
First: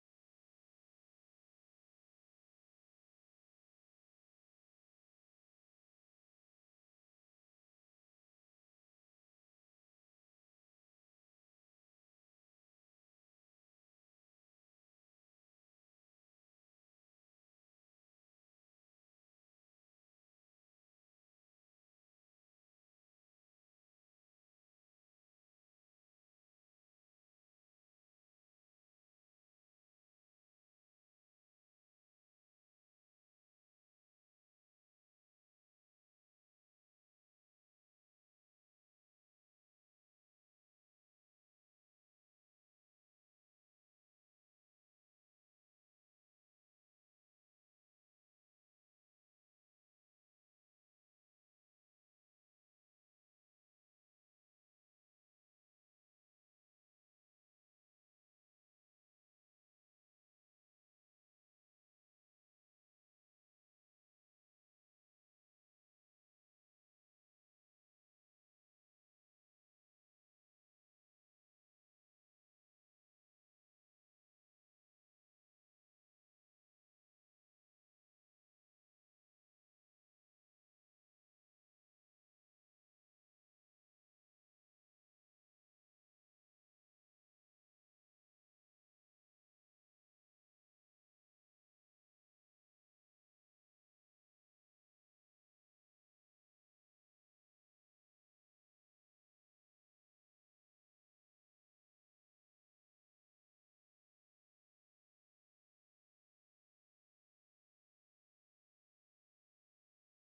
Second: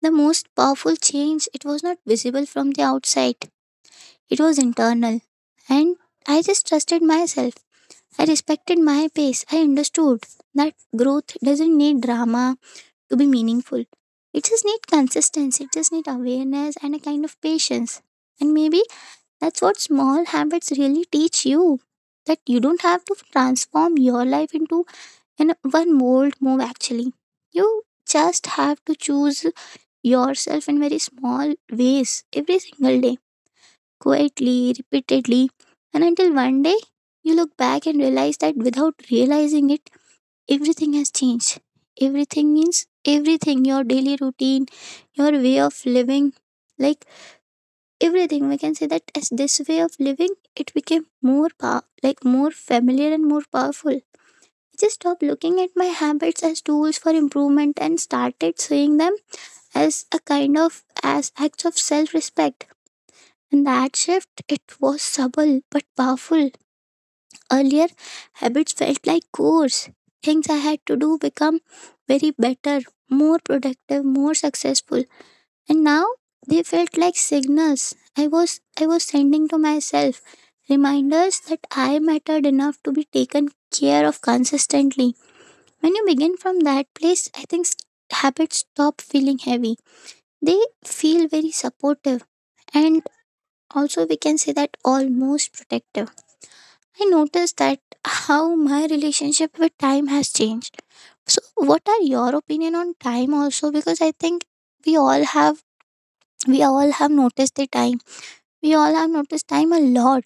S2: the most powerful change. It was not visible from the outside, it was internal. And I just trusted myself. I respected my pace. I understood that growth doesn't need drama to be meaningful. It just needs consistency, it just needs awareness and a kind of patience. And maybe that's what small habits really teach you, that you don't have to transform your life into in one bold move actually. You just have to choose yourself in very small ways, every single day, quietly, repeatedly, and until one day you look back and realize that without realizing it, everything has changed. Everything means everything, your daily routine, your way of living, like everything, we can say that. As this way of living, it became more familiar and more powerful. I just stopped looking at my habits as tools for improvement and started seeing them as acts of self-respect. And that shift, it was subtle but powerful. Earlier, habits felt like chores, things I had to do become very better, more productive, more successful. And now they felt like signals I was sending to myself, reminders that I mattered enough to be taken care of consistently. When you begin from that place, I think habits stop feeling heavy. They feel very supportive, and also we can say that almost protective. I noticed that how my relationship with time has changed. So what are your opinion on time also, because I think we all have we all have noticed the time. We all have noticed time a lot.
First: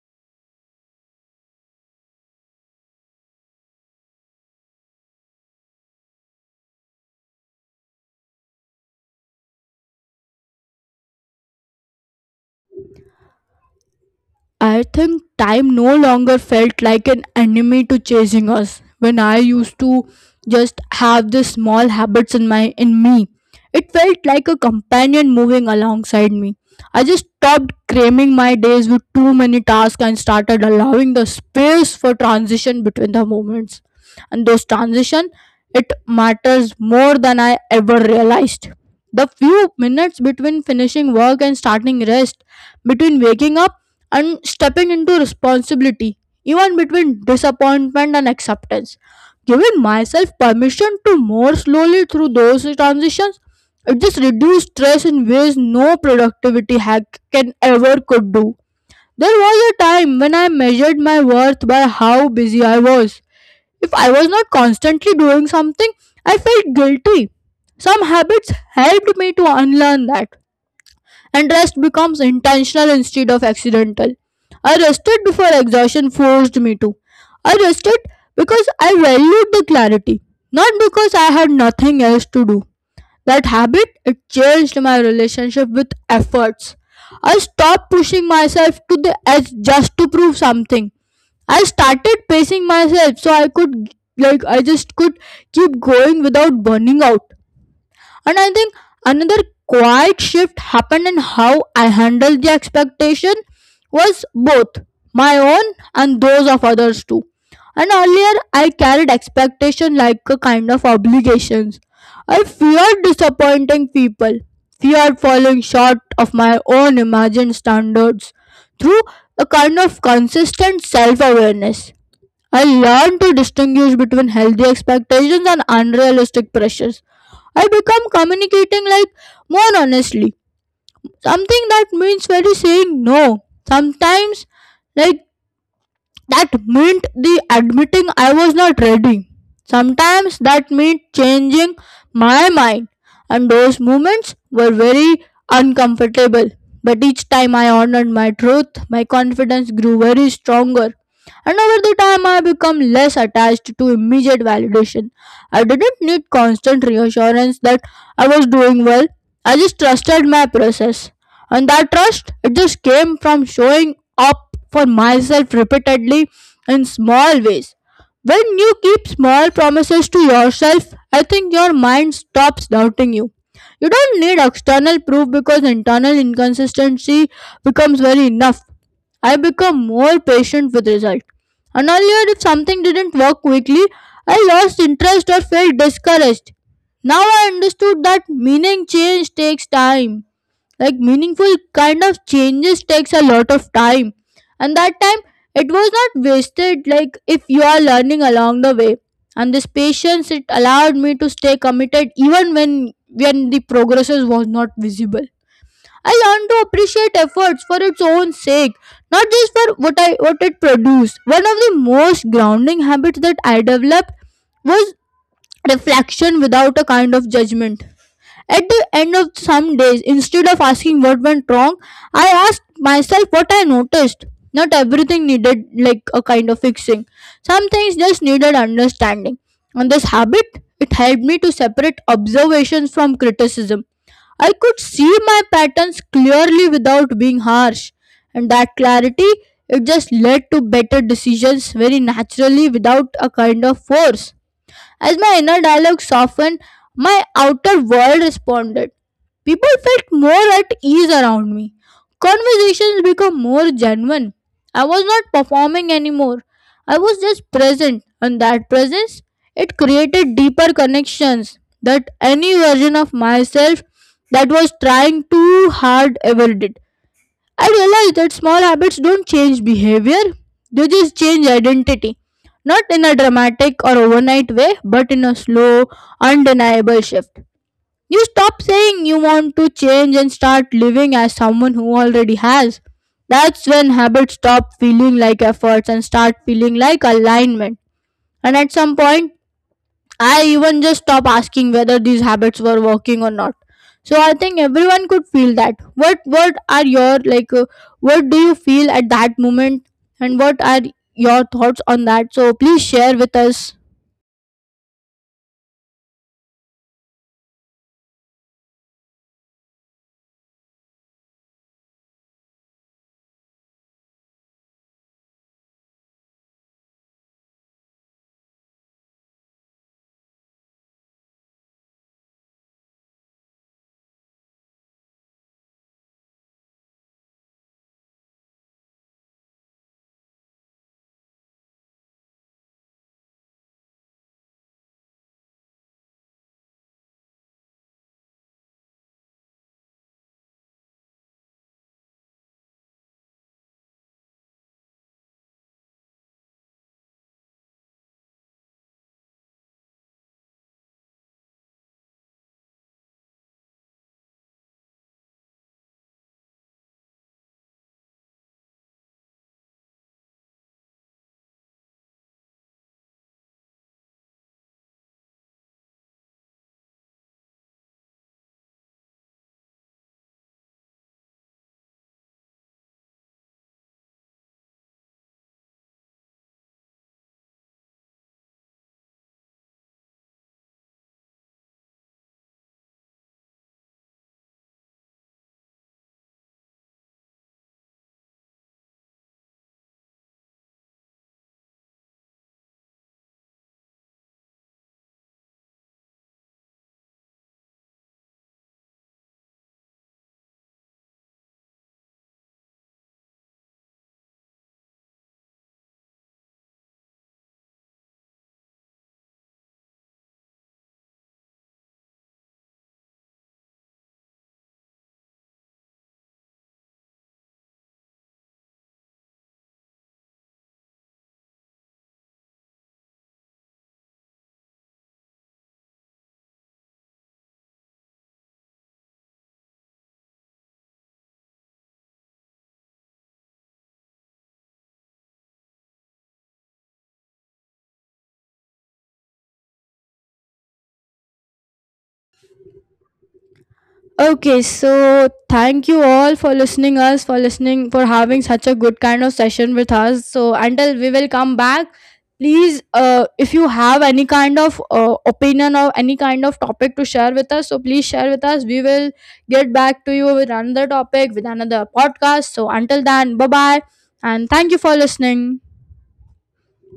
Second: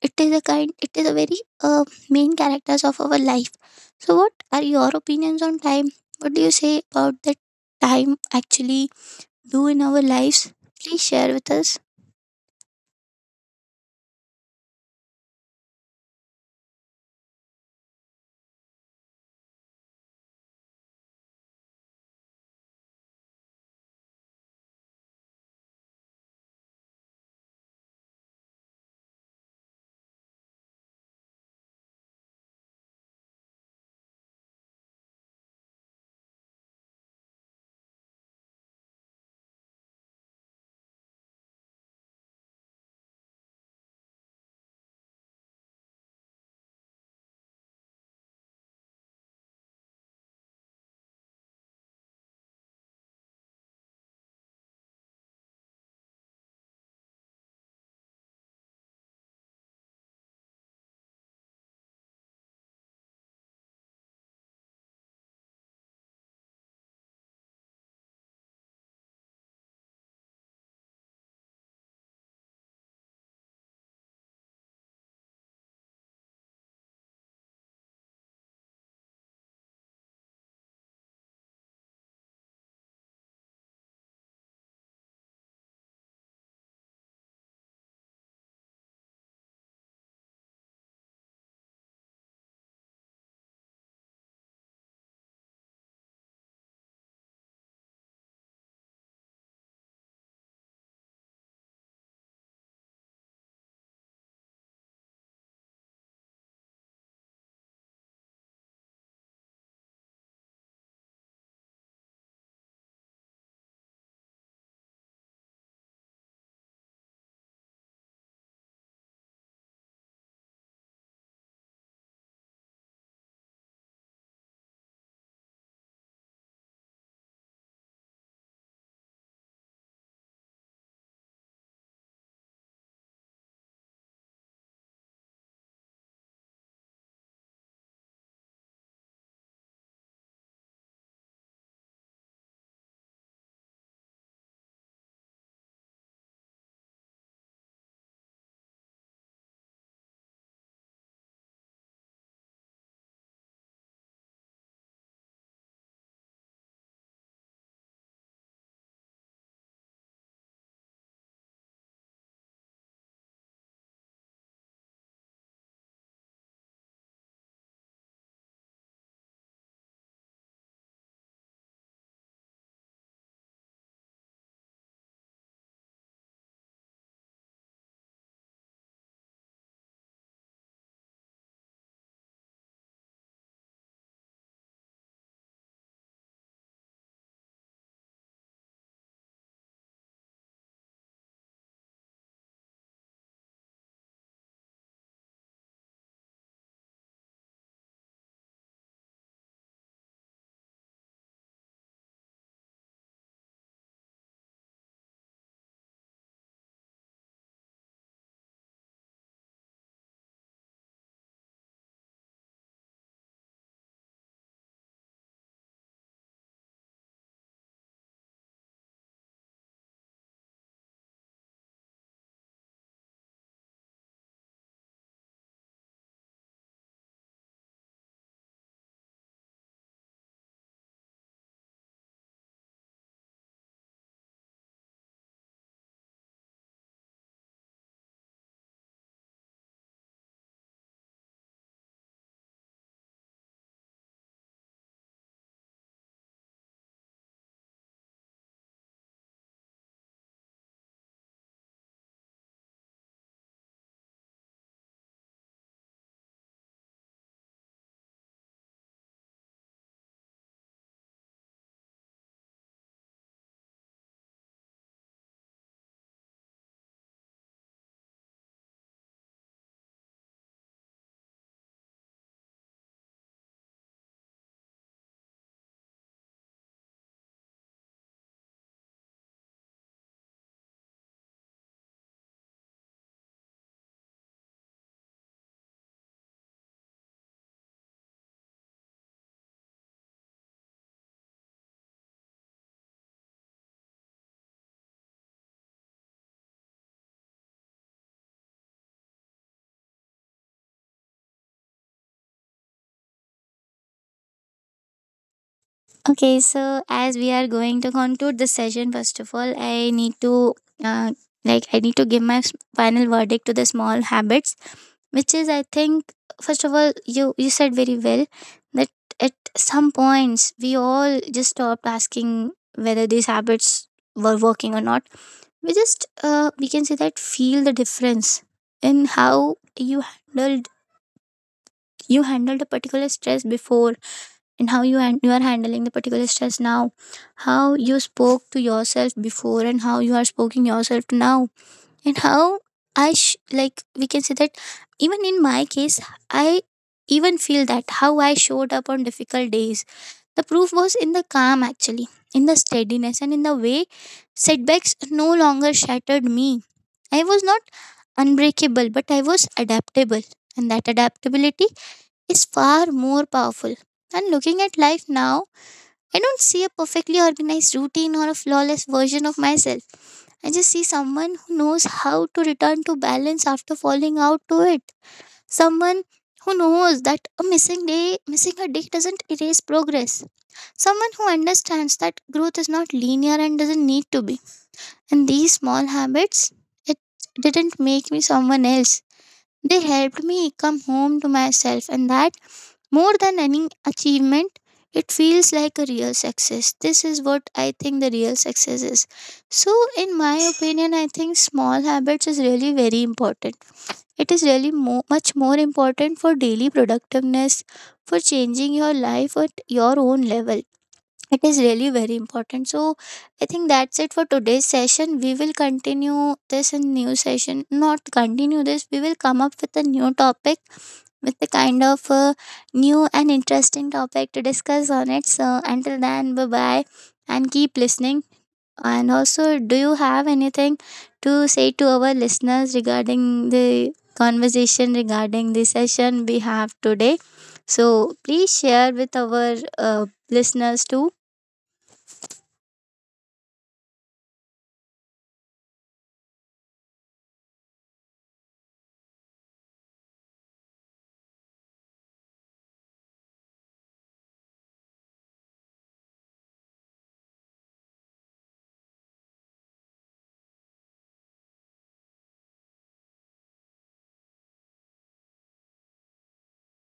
S2: It is a very uh, main characters of our life. So what are your opinions on time, what do you say about that? Time actually do in our lives, please share with us.
S1: I think time no longer felt like an enemy to chasing us. When I used to just have these small habits in my in me, it felt like a companion moving alongside me. I just stopped cramming my days with too many tasks and started allowing the space for transition between the moments. And those transition, it matters more than I ever realized. The few minutes between finishing work and starting rest, between waking up and stepping into responsibility, even between disappointment and acceptance. Giving myself permission to more slowly through those transitions, it just reduced stress in ways no productivity hack can ever could do. There was a time when I measured my worth by how busy I was. If I was not constantly doing something, I felt guilty. Some habits helped me to unlearn that, and rest becomes intentional instead of accidental. I rested before exhaustion forced me to. I rested because I valued the clarity, not because I had nothing else to do. That habit, it changed my relationship with efforts. I stopped pushing myself to the edge just to prove something. I started pacing myself so I could, like I just could keep going without burning out. And I think another quiet shift happened in how I handled the expectation, was both my own and those of others too. And earlier I carried expectation like a kind of obligations. I feared disappointing people, feared falling short of my own imagined standards. Through a kind of consistent self awareness, I learned to distinguish between healthy expectations and unrealistic pressures. I become communicating like more honestly. Something that means very saying no. Sometimes like that meant the admitting I was not ready. Sometimes that meant changing my mind, and those moments were very uncomfortable. But each time I honored my truth, my confidence grew very stronger. And over the time, I became less attached to immediate validation. I didn't need constant reassurance that I was doing well. I just trusted my process, and that trust, it just came from showing up for myself repeatedly in small ways. When you keep small promises to yourself, I think your mind stops doubting you. You don't need external proof because internal inconsistency becomes very enough. I become more patient with result. And earlier, if something didn't work quickly, I lost interest or felt discouraged. Now I understood that meaning change takes time. Like meaningful kind of changes takes a lot of time, and that time, it was not wasted, like if you are learning along the way. And this patience, it allowed me to stay committed even when the progresses was not visible. I learned to appreciate efforts for its own sake, not just for what I what it produced. One of the most grounding habits that I developed was reflection without a kind of judgment. At the end of some days, instead of asking what went wrong, I asked myself what I noticed. Not everything needed like a kind of fixing. Some things just needed understanding. And this habit, it helped me to separate observations from criticism. I could see my patterns clearly without being harsh. And that clarity, it just led to better decisions very naturally without a kind of force. As my inner dialogue softened, my outer world responded. People felt more at ease around me. Conversations became more genuine. I was not performing anymore. I was just present, and that presence, it created deeper connections that any version of myself that was trying too hard ever did. I realized that small habits don't change behavior, they just change identity. Not in a dramatic or overnight way, but in a slow, undeniable shift. You stop saying you want to change and start living as someone who already has. That's when habits stop feeling like efforts and start feeling like alignment. And at some point, I even just stop asking whether these habits were working or not. So I think everyone could feel that. What are your like what do you feel at that moment, and what are your thoughts on that? So please share with us.
S2: Okay, so as we are going to conclude the session, first of all, I need to uh, I need to give my final verdict to the small habits, which is I think first of all you said very well that at some points we all just stopped asking whether these habits were working or not. We just we can say that feel the difference in how handled you handled a particular stress before and how you are handling the particular stress now, how you spoke to yourself before and how you are speaking yourself now. And how I sh- like we can say that, even in my case, I even feel that how I showed up on difficult days, the proof was in the calm actually, in the steadiness, and in the way setbacks no longer shattered me. I was not unbreakable, but I was adaptable, and that adaptability is far more powerful. And looking at life now, I don't see a perfectly organized routine or a flawless version of myself. I just see someone who knows how to return to balance after falling out to it. Someone who knows that missing a day doesn't erase progress. Someone who understands that growth is not linear and doesn't need to be. And these small habits, it didn't make me someone else. They helped me come home to myself, and that, more than any achievement, it feels like a real success. This is what I think the real success is. So, in my opinion, I think small habits is really very important. It is really much more important for daily productiveness, for changing your life at your own level. It is really very important. So I think that's it for today's session. We will continue this in new session. Not continue this. We will come up with a new topic, with a kind of new and interesting topic to discuss on it. So until then, bye bye and keep listening. And also, do you have anything to say to our listeners regarding the conversation, regarding the session we have today? So please share with our listeners too.
S1: Okay, so thank you all for listening us, for listening, for having such a good kind of session with us. So until we will come back, please, if you have any kind of opinion or any kind of topic to share with us, so please share with us. We will get back to you with another topic, with another podcast. So until then, bye bye, and thank you for listening.